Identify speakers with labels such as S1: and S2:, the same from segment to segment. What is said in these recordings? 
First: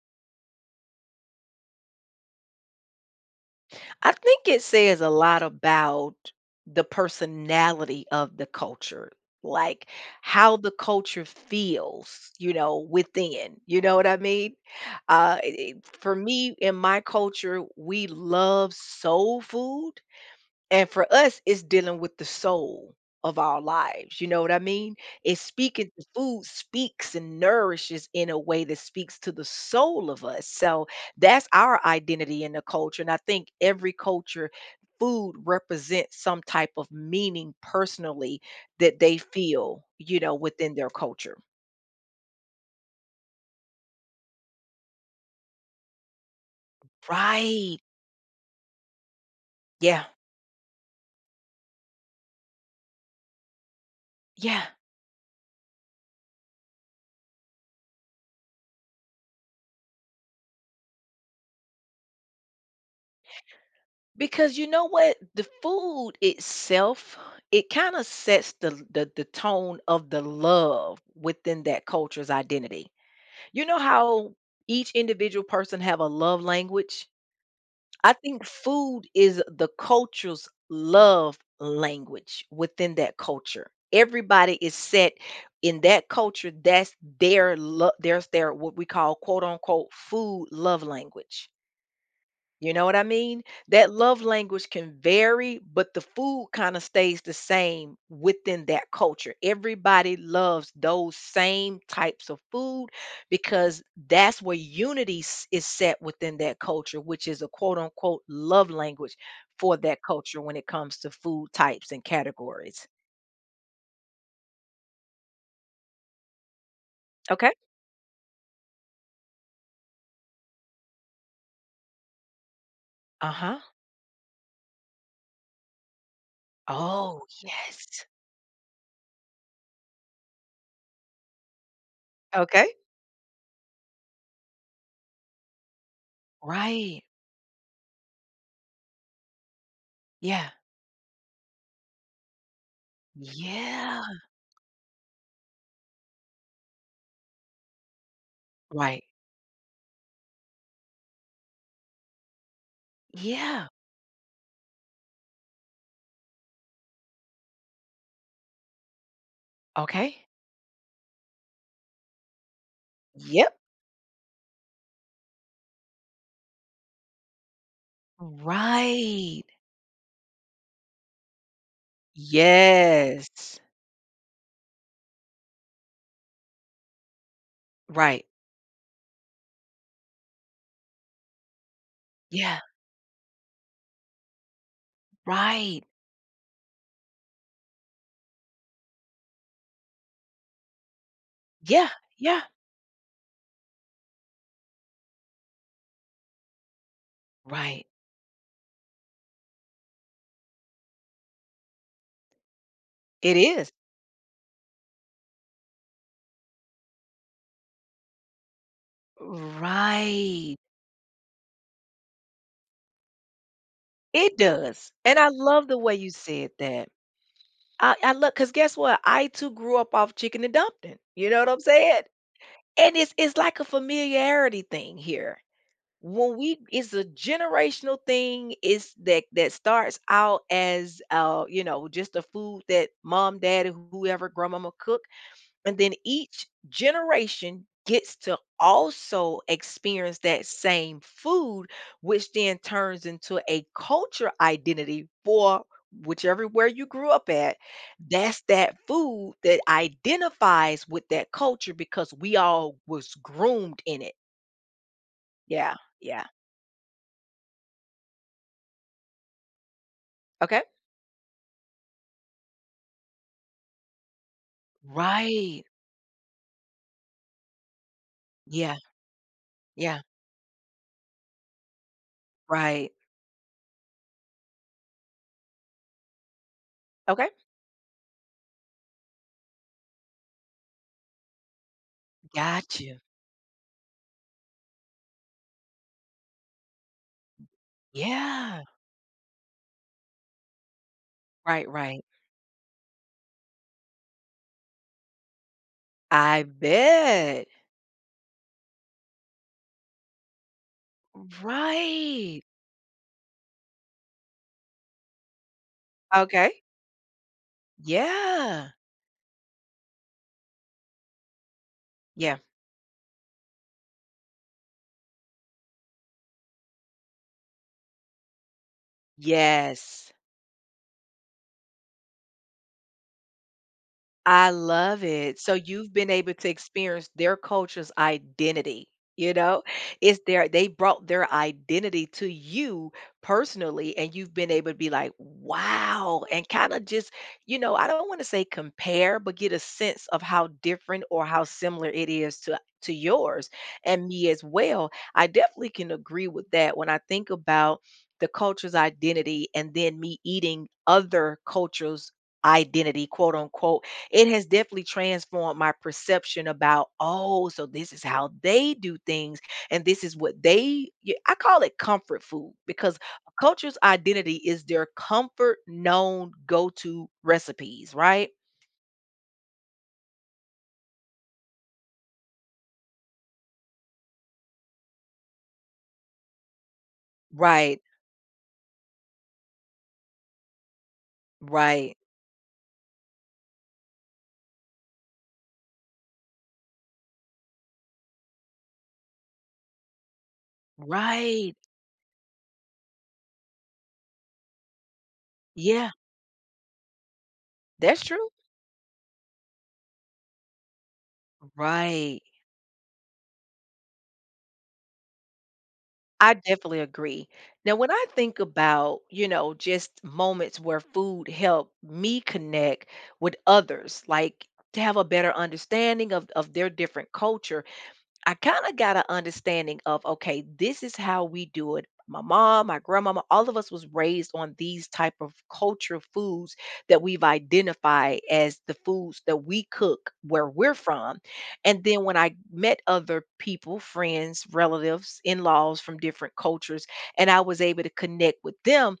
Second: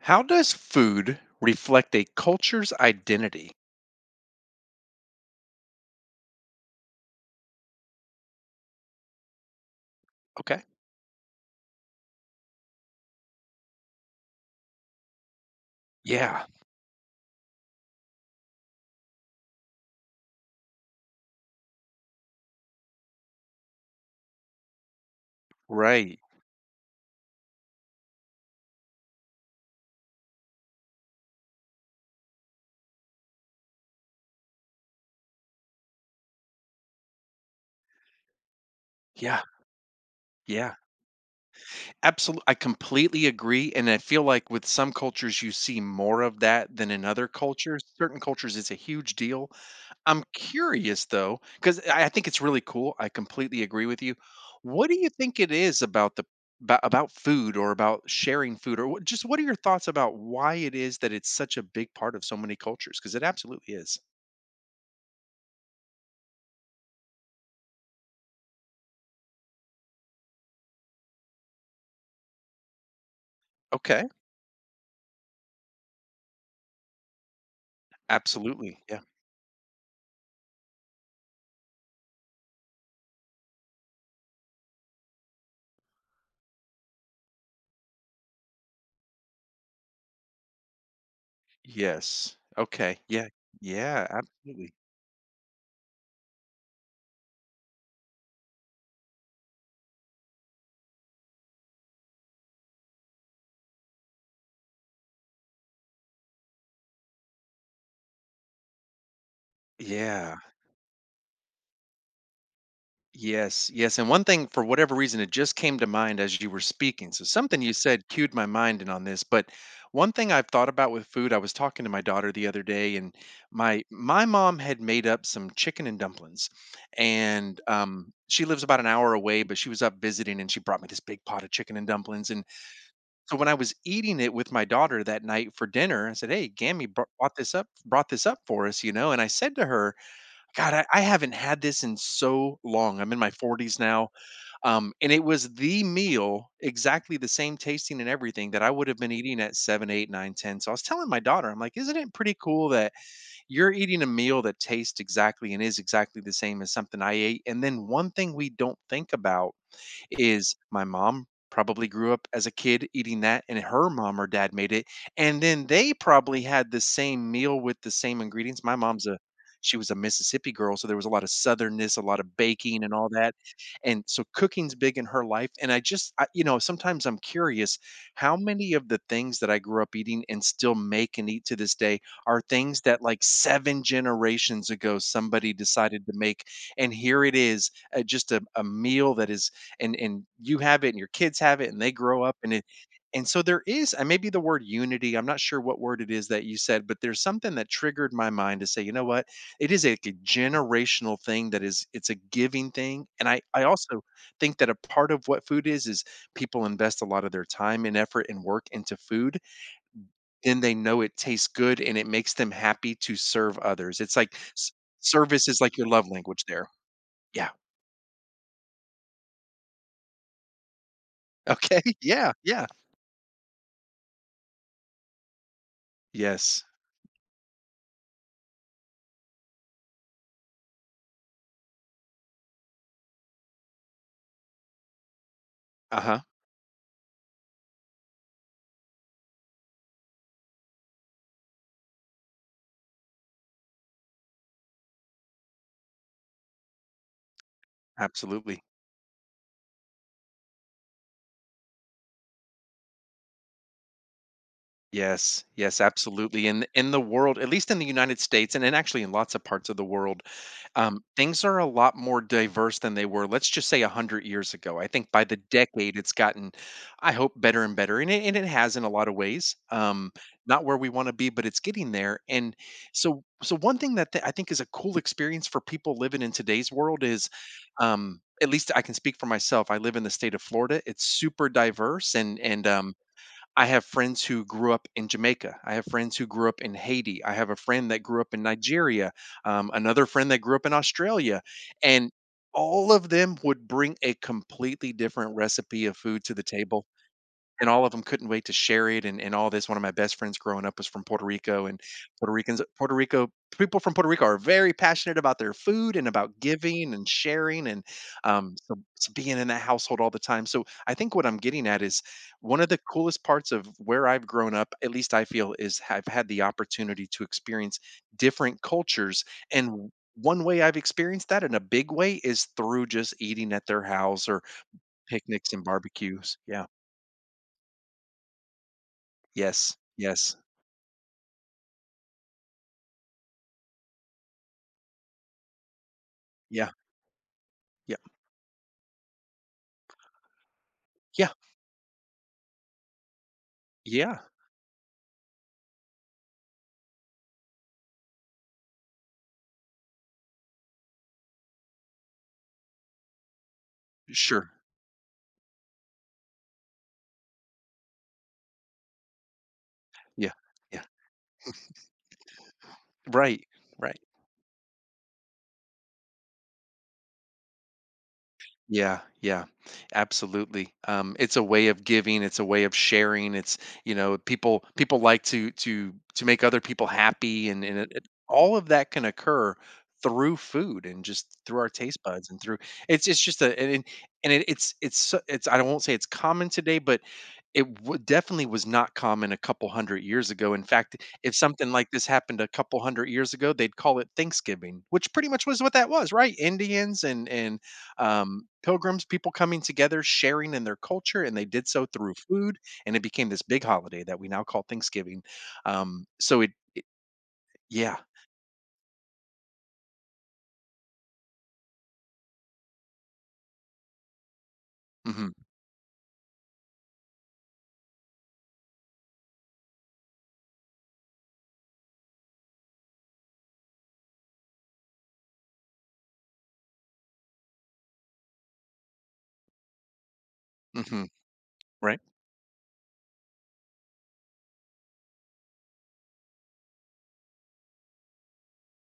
S1: How does food reflect a culture's identity?
S2: I think it says a lot about the personality of the culture, like how
S1: Okay.
S2: the culture feels, within. You know what I mean? For
S1: Yeah.
S2: me, in my culture, we love soul food and for us, it's dealing with the soul of our lives. You know what I mean? It's speaking to
S1: Right.
S2: Food speaks and nourishes in a way that speaks to the soul of us. So that's our identity in the culture. And I think every culture, food represents some type of meaning personally that they
S1: Yeah.
S2: feel, within
S1: Yeah.
S2: their culture.
S1: Absolutely. I completely agree. And I feel like with some cultures, you see more of that than in other
S2: Right.
S1: cultures. Certain cultures, it's a huge deal.
S2: Yeah.
S1: I'm curious, though, because I think it's really cool. I completely agree with you.
S2: Yeah.
S1: What do you think it is about about food or about sharing food, or what, just what are your thoughts about why it is that it's such a big part of so many cultures, because it absolutely is.
S2: Because you know what? The food itself, it kind of sets the tone of the love within that culture's identity. You know
S1: Okay.
S2: how each individual person have a love language? I think
S1: Absolutely, yeah.
S2: food is the culture's love language within that culture. Everybody is set in that culture. That's their love. There's their what we call quote unquote food love language.
S1: Yes.
S2: You know what
S1: Okay,
S2: I
S1: yeah.
S2: mean? That
S1: Yeah,
S2: love language
S1: absolutely.
S2: can vary, but the food kind of stays the same within that culture. Everybody loves those same types of food because that's where unity is set within that culture, which is a quote unquote love language for that
S1: Yeah.
S2: culture when it comes to food types and categories.
S1: Yes, yes, and one thing, for whatever reason, it just came to mind as you were speaking, so
S2: Okay.
S1: something you said cued my mind in on this. But one thing I've thought about with food, I was talking to my daughter the other day, and
S2: Uh huh.
S1: my mom had made up some chicken and dumplings,
S2: Oh,
S1: and,
S2: yes.
S1: she lives about an hour away, but she was up visiting, and she brought me this big pot of chicken and dumplings. And
S2: Okay.
S1: so when I was eating it with my daughter that night for dinner, I said, "Hey, Gammy
S2: Right.
S1: brought this up for us, you know." And I said to her,
S2: Yeah.
S1: "God, I haven't had this in so long. I'm in my 40s
S2: Yeah.
S1: now," and it was the meal, exactly the same tasting and everything that I would have
S2: Right.
S1: been eating at seven, eight, nine, ten. So I was telling my daughter, I'm like, "Isn't it pretty cool that
S2: Yeah.
S1: you're eating a meal that tastes exactly and is exactly the same as something I ate?" And then one thing we don't think about
S2: Okay.
S1: is my mom probably grew up as a kid eating that,
S2: Yep.
S1: and her mom or dad made it, and then they probably had the same meal with the same ingredients. My mom's a
S2: Right.
S1: she was a Mississippi girl, so there was a lot of southernness, a lot of baking and all that,
S2: Yes.
S1: and so cooking's big in her life. And sometimes I'm curious
S2: Right.
S1: how many of the things that I grew up eating and still make and eat to this day are
S2: Yeah.
S1: things that, like, seven generations ago somebody
S2: Right.
S1: decided to make, and here it is, just a meal that is, and you have it and your kids have it and
S2: Yeah.
S1: they grow up
S2: Yeah.
S1: and it. And so there is, and maybe the word unity, I'm not sure what word it is that you said, but there's something that
S2: Right.
S1: triggered my mind to say, you know what, it is like a generational thing. That is, it's a giving thing. And
S2: It
S1: I
S2: is.
S1: also think that a part of what food is people invest a lot of their time and effort and work into food,
S2: Right.
S1: then they know it tastes good and it makes them happy to serve others. It's like
S2: It does. And I
S1: service is
S2: love
S1: like
S2: the
S1: your
S2: way
S1: love
S2: you
S1: language
S2: said
S1: there.
S2: that.
S1: Yeah.
S2: I love because guess what? I too grew up off chicken and dumpling. You know what I'm
S1: Okay.
S2: saying?
S1: Yeah, yeah,
S2: And it's like a familiarity thing here. When we
S1: yes.
S2: It's a generational thing, it's that that starts out as just a food that mom, dad, or whoever grandmama cooked and then
S1: Uh-huh.
S2: each generation gets to also experience that same food which then turns into a culture identity for whichever where you grew up at. That's
S1: Absolutely.
S2: that food that identifies with that culture because we all was groomed in it.
S1: Yes,
S2: Yeah.
S1: yes,
S2: Yeah.
S1: absolutely. In the world, at least in the United States, and actually in lots of parts of the world,
S2: Okay.
S1: things are a lot more diverse than they were, let's just say, a hundred years ago. I think by the
S2: Right.
S1: decade, it's gotten, I hope, better and better, and it has
S2: Yeah.
S1: in a lot of ways.
S2: Yeah.
S1: Not where we want to be, but it's getting there. And
S2: Right.
S1: so, so one thing that I think is a cool experience for people living in today's world is,
S2: Okay.
S1: at least I can speak for myself. I live in the state of Florida. It's super diverse, and
S2: Got you.
S1: I have friends who grew up in Jamaica. I have friends who grew up in Haiti. I have a friend that grew up in
S2: Yeah.
S1: Nigeria, another friend that grew up in Australia.
S2: Right, right.
S1: And all of them would bring a completely different recipe of food to the
S2: I
S1: table,
S2: bet.
S1: and all of them couldn't wait to share it, and all this. One of my best friends growing up was from Puerto Rico, and Puerto
S2: Right.
S1: Ricans, Puerto Rico people from Puerto Rico are very passionate about their food and about
S2: Okay.
S1: giving and sharing, and
S2: Yeah.
S1: so, so being in that household all the time. So I think what I'm getting at is
S2: Yeah.
S1: one of the coolest parts of where I've grown up, at least I feel, is I've had the opportunity to experience different cultures, and
S2: Yes.
S1: one way I've experienced that in a big way is through just eating at their house or
S2: I love it.
S1: picnics
S2: So
S1: and
S2: you've been able
S1: barbecues.
S2: to
S1: Yeah.
S2: experience their culture's identity. You know,
S1: Yes,
S2: it's
S1: yes.
S2: their they brought their identity to you personally, and you've been able to be like, wow, and
S1: Yeah,
S2: kind of just, I
S1: yeah,
S2: don't want to say compare, but get a sense of how different or
S1: yeah,
S2: how similar it is to yours and
S1: yeah,
S2: me as well. I definitely can agree with that when I think about the culture's identity and then me eating other cultures' identity, quote unquote. It has
S1: sure.
S2: definitely transformed my perception about, oh, so this is how they do things. And this is
S1: Yeah,
S2: what
S1: yeah.
S2: I call it comfort food because a
S1: Right,
S2: culture's
S1: right.
S2: identity is their comfort, known, go to recipes, right?
S1: Yeah, yeah, absolutely. It's a way of giving. It's a way of sharing. It's, you know, people like to make other people happy, and
S2: Right,
S1: all of that can occur through food and just through our
S2: right,
S1: taste buds and through, it's just a, and it's it's, I won't say it's common today, but it definitely was not common a couple hundred years ago. In fact, if
S2: right.
S1: something like this happened a couple hundred years ago, they'd call it Thanksgiving, which pretty much was what that
S2: Yeah,
S1: was, right? Indians and
S2: that's true.
S1: pilgrims, people coming together, sharing in their culture, and they did so through
S2: Right.
S1: food, and it became this big holiday that we now call Thanksgiving.
S2: I
S1: So it,
S2: definitely agree. Now, when
S1: yeah,
S2: I think about, just moments where food helped me connect with others, like to have a better
S1: hmm,
S2: understanding of their different culture, I kind of got an understanding of okay, this is how we do it. My mom, my grandmama, all of us was raised on these type of culture foods that we've identified as the foods that we cook where we're
S1: hmm,
S2: from. And
S1: right,
S2: then when I met other people, friends, relatives, in-laws from different cultures, and I was able to connect with them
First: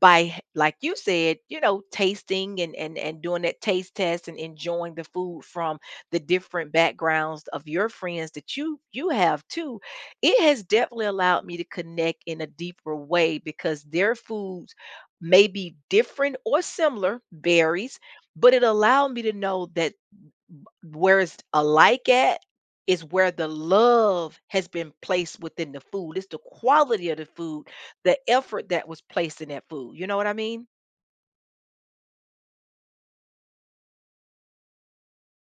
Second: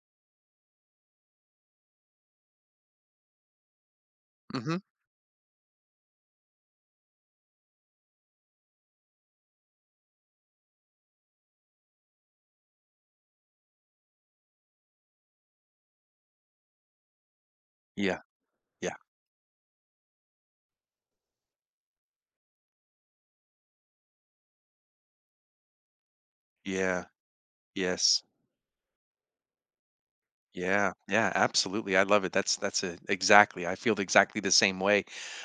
S2: by like you said, tasting and and doing that taste test and
S1: hmm,
S2: enjoying the food from the different backgrounds of your friends that you have too. It has definitely allowed me to connect in a deeper way because their foods may be different or similar berries,
S1: yeah,
S2: but it
S1: yeah,
S2: allowed me to know that where it's alike at is where the love has been placed within the food. It's the
S1: yeah,
S2: quality of the food, the
S1: yes.
S2: effort that was placed in that food, you know what I mean?
S1: Yeah, yeah, absolutely. I love it. That's it. Exactly. I feel exactly the same way.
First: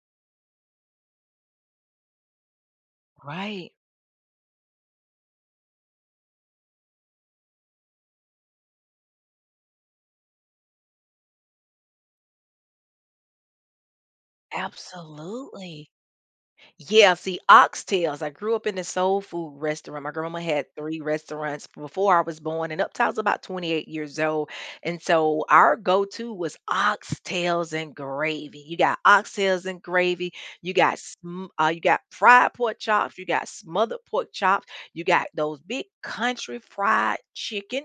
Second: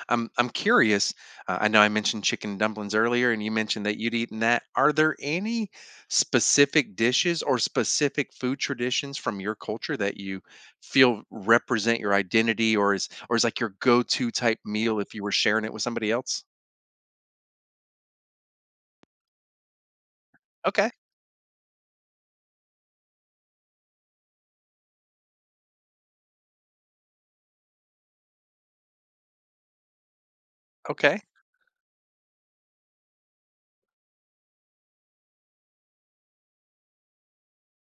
S1: I'm curious. I know I mentioned chicken dumplings earlier, and you
S2: Right.
S1: mentioned that you'd eaten that. Are there any specific dishes or specific food traditions from your culture that you feel represent your identity, or is like your go-to type meal if you were sharing it with
S2: Absolutely.
S1: somebody else?
S2: Yeah, see, oxtails. I grew up in a soul food restaurant. My grandma had
S1: Okay.
S2: three restaurants before I was born, and up till I was about 28 years old. And so our go to was oxtails and gravy. You got oxtails and gravy. You got
S1: Okay.
S2: you got fried pork chops. You got smothered pork chops. You got those big country fried chicken,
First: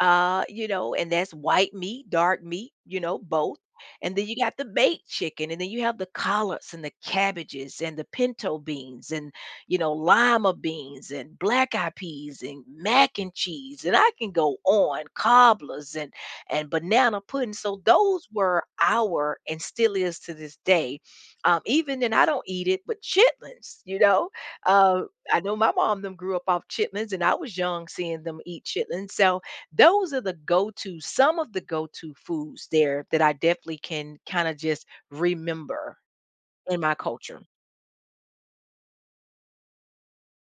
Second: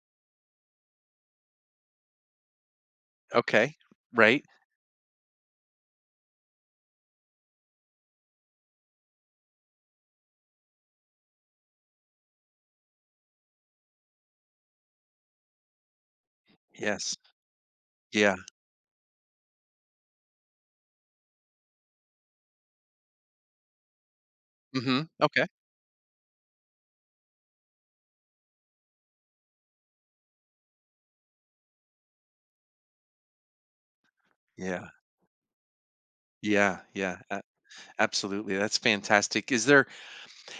S2: and that's white meat, dark meat, both.
S1: Okay.
S2: And then you
S1: Right.
S2: got the baked chicken, and then you have the collards and the cabbages and the pinto beans and lima beans and black eyed peas and mac and cheese, and I can go on cobblers and
S1: Yes.
S2: banana pudding. So those
S1: Yeah.
S2: were our and still is to this day. Even and I don't eat it, but chitlins. Uh,
S1: Mm-hmm.
S2: I
S1: Okay.
S2: know my mom them grew up off chitlins, and I was young seeing them eat chitlins. So those are the go-to, some of the go-to foods there that I definitely can kinda just
S1: Yeah.
S2: remember in
S1: Yeah.
S2: my
S1: Yeah.
S2: culture.
S1: Absolutely, that's fantastic.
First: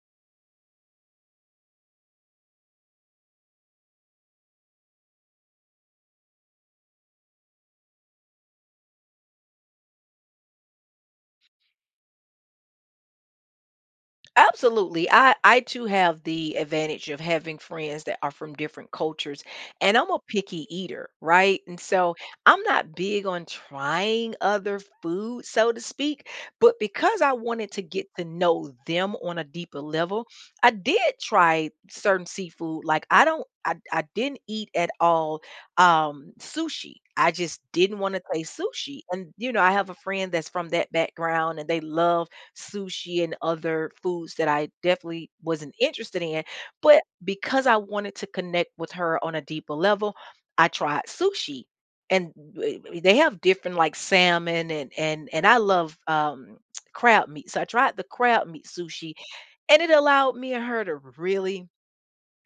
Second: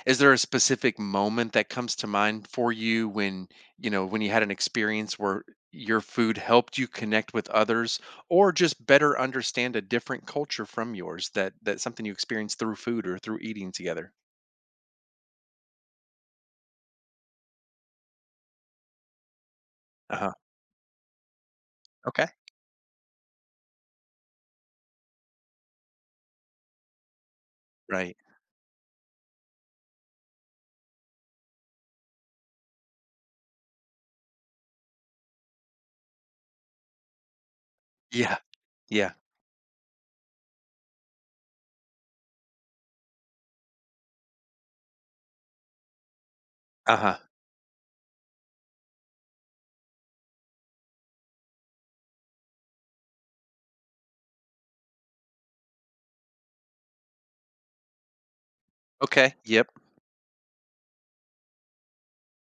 S1: Is there a specific moment that comes to mind for you when, you know, when you had an experience where your food helped you connect with others, or just better understand a different culture from yours? That that something you experienced through food or through eating together?
S2: Absolutely. I too have the advantage of having friends that are from different cultures and I'm a
S1: Uh-huh.
S2: picky eater, right? And so
S1: Okay.
S2: I'm not big on trying other food, so to speak, but because I wanted to get
S1: Right.
S2: to know them on a deeper level, I did try certain seafood. Like I don't I didn't eat at all sushi. I just didn't want to
S1: Yeah.
S2: taste sushi.
S1: Yeah.
S2: And I have a friend that's from that background and they love sushi and other foods that I definitely wasn't interested in. But
S1: Uh-huh.
S2: because I wanted to connect with her on a deeper level, I tried sushi. And they have different like salmon and and I love crab meat. So I tried the crab meat sushi
S1: Okay. Yep.
S2: and it allowed me and her to really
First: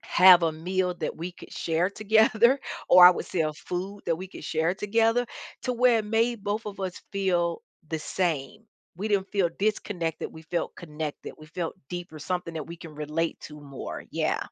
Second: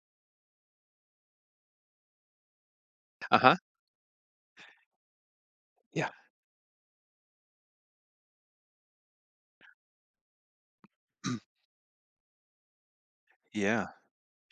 S2: have a meal that we could share together, or I would say a
S1: Uh-huh.
S2: food that we could share together, to where it
S1: Yeah.
S2: made both of us feel the same. We didn't feel disconnected. We felt connected. We felt deeper, something that we can relate to
S1: Yeah.
S2: more. Yeah.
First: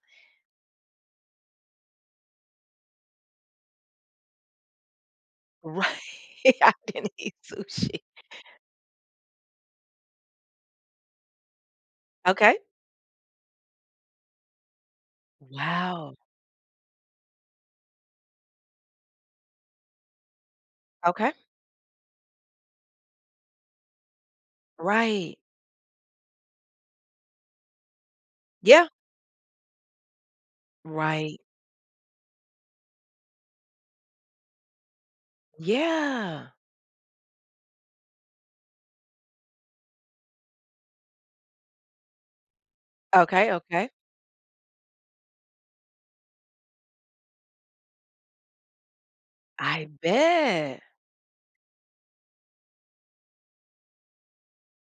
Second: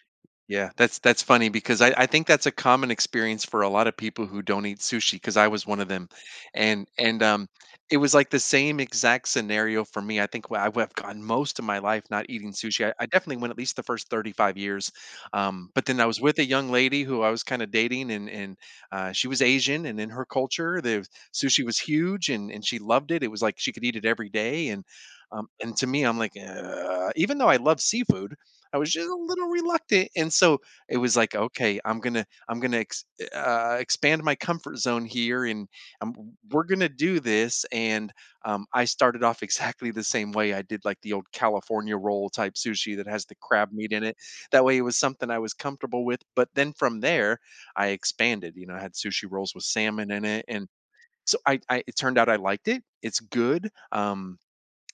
S1: Yeah, that's funny because I think that's a common experience for a lot of people who don't eat sushi, because I was one
S2: Right.
S1: of them,
S2: I didn't
S1: and
S2: eat
S1: it
S2: sushi.
S1: was like the same exact scenario for me. I think I've gone most of my life not eating
S2: Okay.
S1: sushi. I definitely went at least the first 35 years, but then I
S2: Wow.
S1: was with a young lady who I was kind of dating, and she was Asian, and in her culture, the
S2: Okay.
S1: sushi was huge, and she loved it. It was like she could eat it every day,
S2: Right.
S1: and to me, I'm like, even though I love seafood, I
S2: Yeah.
S1: was just a little reluctant, and so it was like,
S2: Right.
S1: okay, I'm gonna expand my comfort zone here, and um,
S2: Yeah.
S1: we're gonna do this. And I started off exactly the same way. I did like the old California roll type sushi that has the
S2: Okay.
S1: crab
S2: Okay.
S1: meat in it. That way, it was something I was comfortable with. But then from there, I expanded. You know, I had sushi rolls with
S2: I
S1: salmon in it, and
S2: bet.
S1: so I it turned out I liked it. It's good.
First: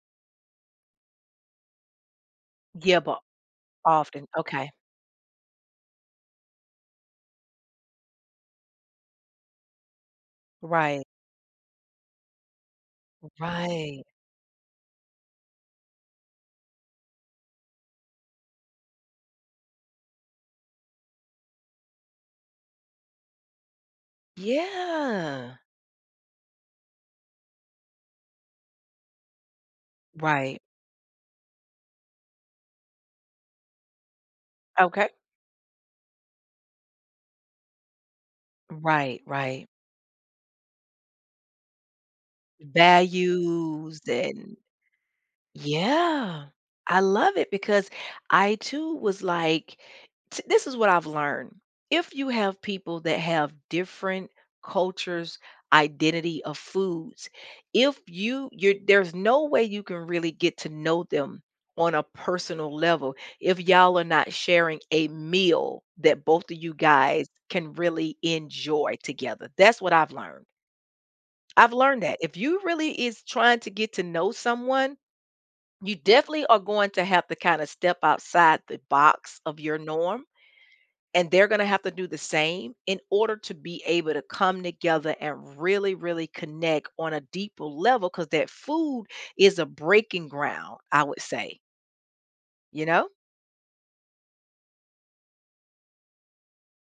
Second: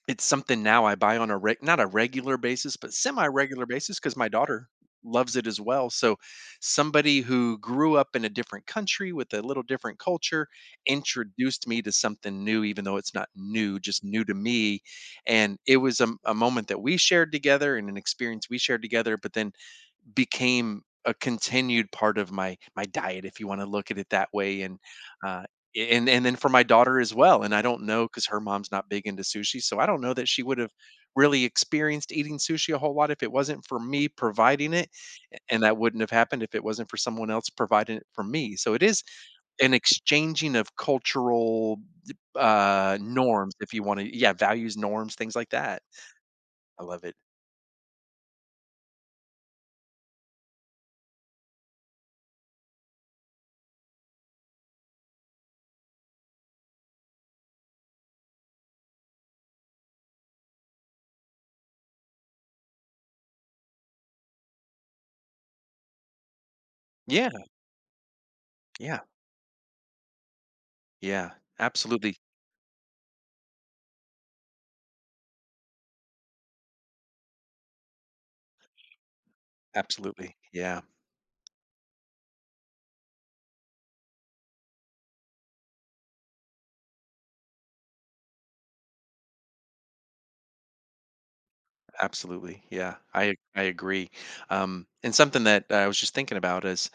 S1: It's something now I buy on a reg not a regular basis, but
S2: Yeah, but
S1: semi-regular basis, because
S2: often.
S1: my daughter
S2: Okay.
S1: loves it as well. So somebody who grew up in a different country with a little different culture
S2: Right.
S1: introduced me to something new, even though it's not new,
S2: Right.
S1: just new to me, and it was a moment that we shared together and an experience we shared together, but then became a continued part of my my diet, if you want to look at it that way. And uh
S2: Yeah.
S1: and then for my daughter as well. And I don't know, because her mom's not big into sushi, so I don't know that she would
S2: Right.
S1: have really experienced eating sushi a whole lot if it wasn't for me providing it.
S2: Okay.
S1: And that wouldn't have happened if it wasn't for someone else providing it for me. So it is
S2: Right, right.
S1: an exchanging of cultural norms, if you
S2: Values
S1: want to, yeah,
S2: and.
S1: values, norms, things like that.
S2: Yeah.
S1: I
S2: I
S1: love it.
S2: love it because I too was like, this is what I've learned. If you have people that have different cultures, identity of foods, if you you're there's no way you can really get to know them on a personal level if y'all are not sharing a meal that both of you guys
S1: Yeah,
S2: can really enjoy
S1: yeah,
S2: together. That's what I've learned.
S1: yeah,
S2: I've learned
S1: absolutely,
S2: that if you really is trying to get to know someone, you definitely are going to have to kind of step outside the box of your norm
S1: absolutely, yeah.
S2: and they're going to have to do the same in order to be able to come together and really really connect on a deeper level because that food is a breaking ground, I would say.
S1: Absolutely.
S2: you know
S1: I agree. And something that I was just thinking about is,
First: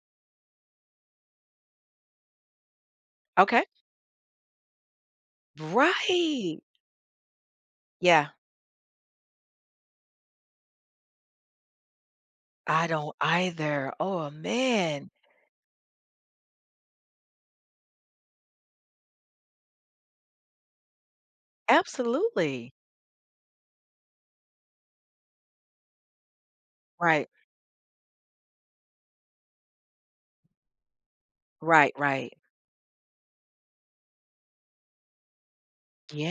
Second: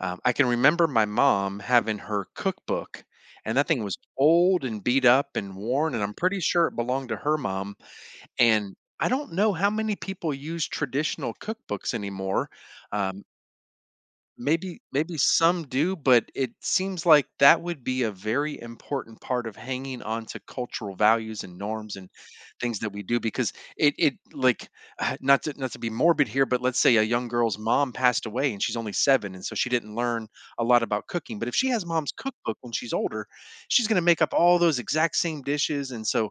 S1: I can remember my mom having her cookbook, and
S2: okay.
S1: that thing was old and beat up and worn, and I'm pretty
S2: Right.
S1: sure it belonged to her mom.
S2: Yeah.
S1: And I don't know how many people use traditional cookbooks anymore.
S2: I don't
S1: Um,
S2: either. Oh
S1: Maybe
S2: man.
S1: maybe some do, but it seems like that would be a very important part of hanging on to cultural values and norms and
S2: Absolutely.
S1: things that we do. Because it, like, not to be morbid here, but let's say a young
S2: Right,
S1: girl's mom passed away and she's only 7, and so she didn't learn a lot about cooking. But if she has
S2: right,
S1: mom's
S2: right.
S1: cookbook when she's older, she's gonna make up all those exact same dishes. And so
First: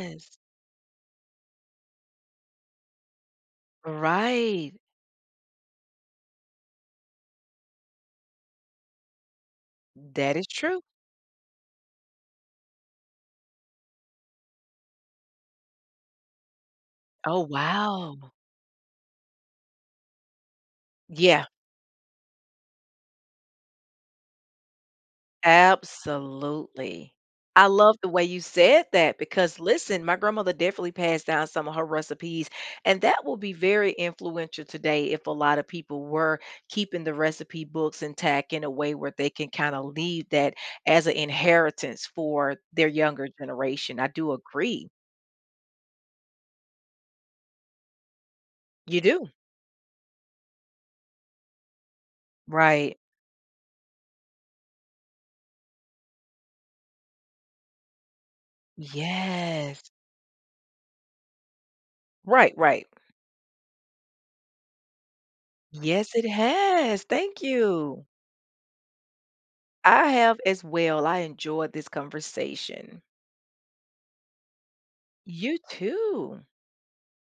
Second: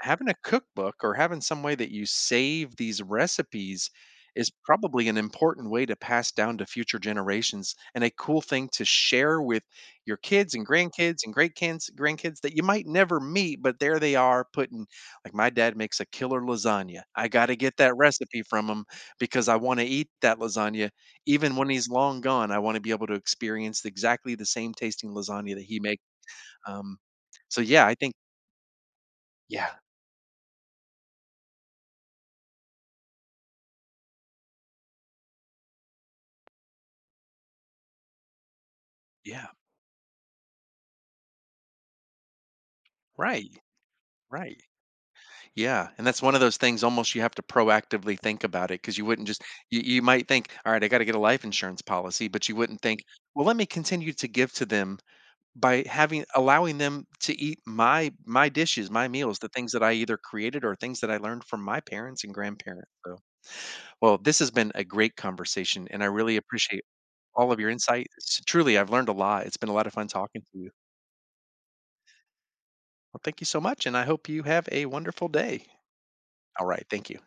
S1: having a cookbook or having some way that you save these recipes is
S2: Right.
S1: probably an important way to pass down to future generations, and a cool thing to share with your
S2: That is
S1: kids and
S2: true.
S1: grandkids and great kids grandkids that you might never meet, but there they are putting, like, my dad makes a killer lasagna. I
S2: Oh
S1: got to get that
S2: wow.
S1: recipe from him, because I want to eat that lasagna
S2: Yeah.
S1: even when he's long gone. I want to be able to experience exactly the same tasting lasagna that he makes. um,
S2: Absolutely.
S1: so
S2: I
S1: yeah, I
S2: love the
S1: think,
S2: way you said that because
S1: yeah,
S2: listen, my grandmother definitely passed down some of her recipes, and that will be very influential today if a lot of people were keeping the recipe books intact in a way where they can
S1: yeah,
S2: kind of leave that as an inheritance for their younger
S1: right.
S2: generation. I do
S1: Right.
S2: agree.
S1: Yeah. And that's one of those things, almost, you have to proactively think about it. Because
S2: You
S1: you wouldn't
S2: do.
S1: just, you might think, all right, I got to get a life insurance policy, but you wouldn't
S2: Right.
S1: think, well, let me continue to give to them by having, allowing them to eat my, my dishes, my meals, the things
S2: Yes.
S1: that I either created or things that I learned from my parents and
S2: Right, right.
S1: grandparents. So, well, this has been a great conversation, and I
S2: Yes, it
S1: really appreciate
S2: has. Thank
S1: all of your
S2: you.
S1: insights. Truly, I've learned a lot. It's been a lot of
S2: I
S1: fun
S2: have
S1: talking to
S2: as
S1: you.
S2: well. I enjoyed this conversation.
S1: Well, thank you so much. And I hope you have a wonderful
S2: You
S1: day.
S2: too.
S1: All right. Thank you.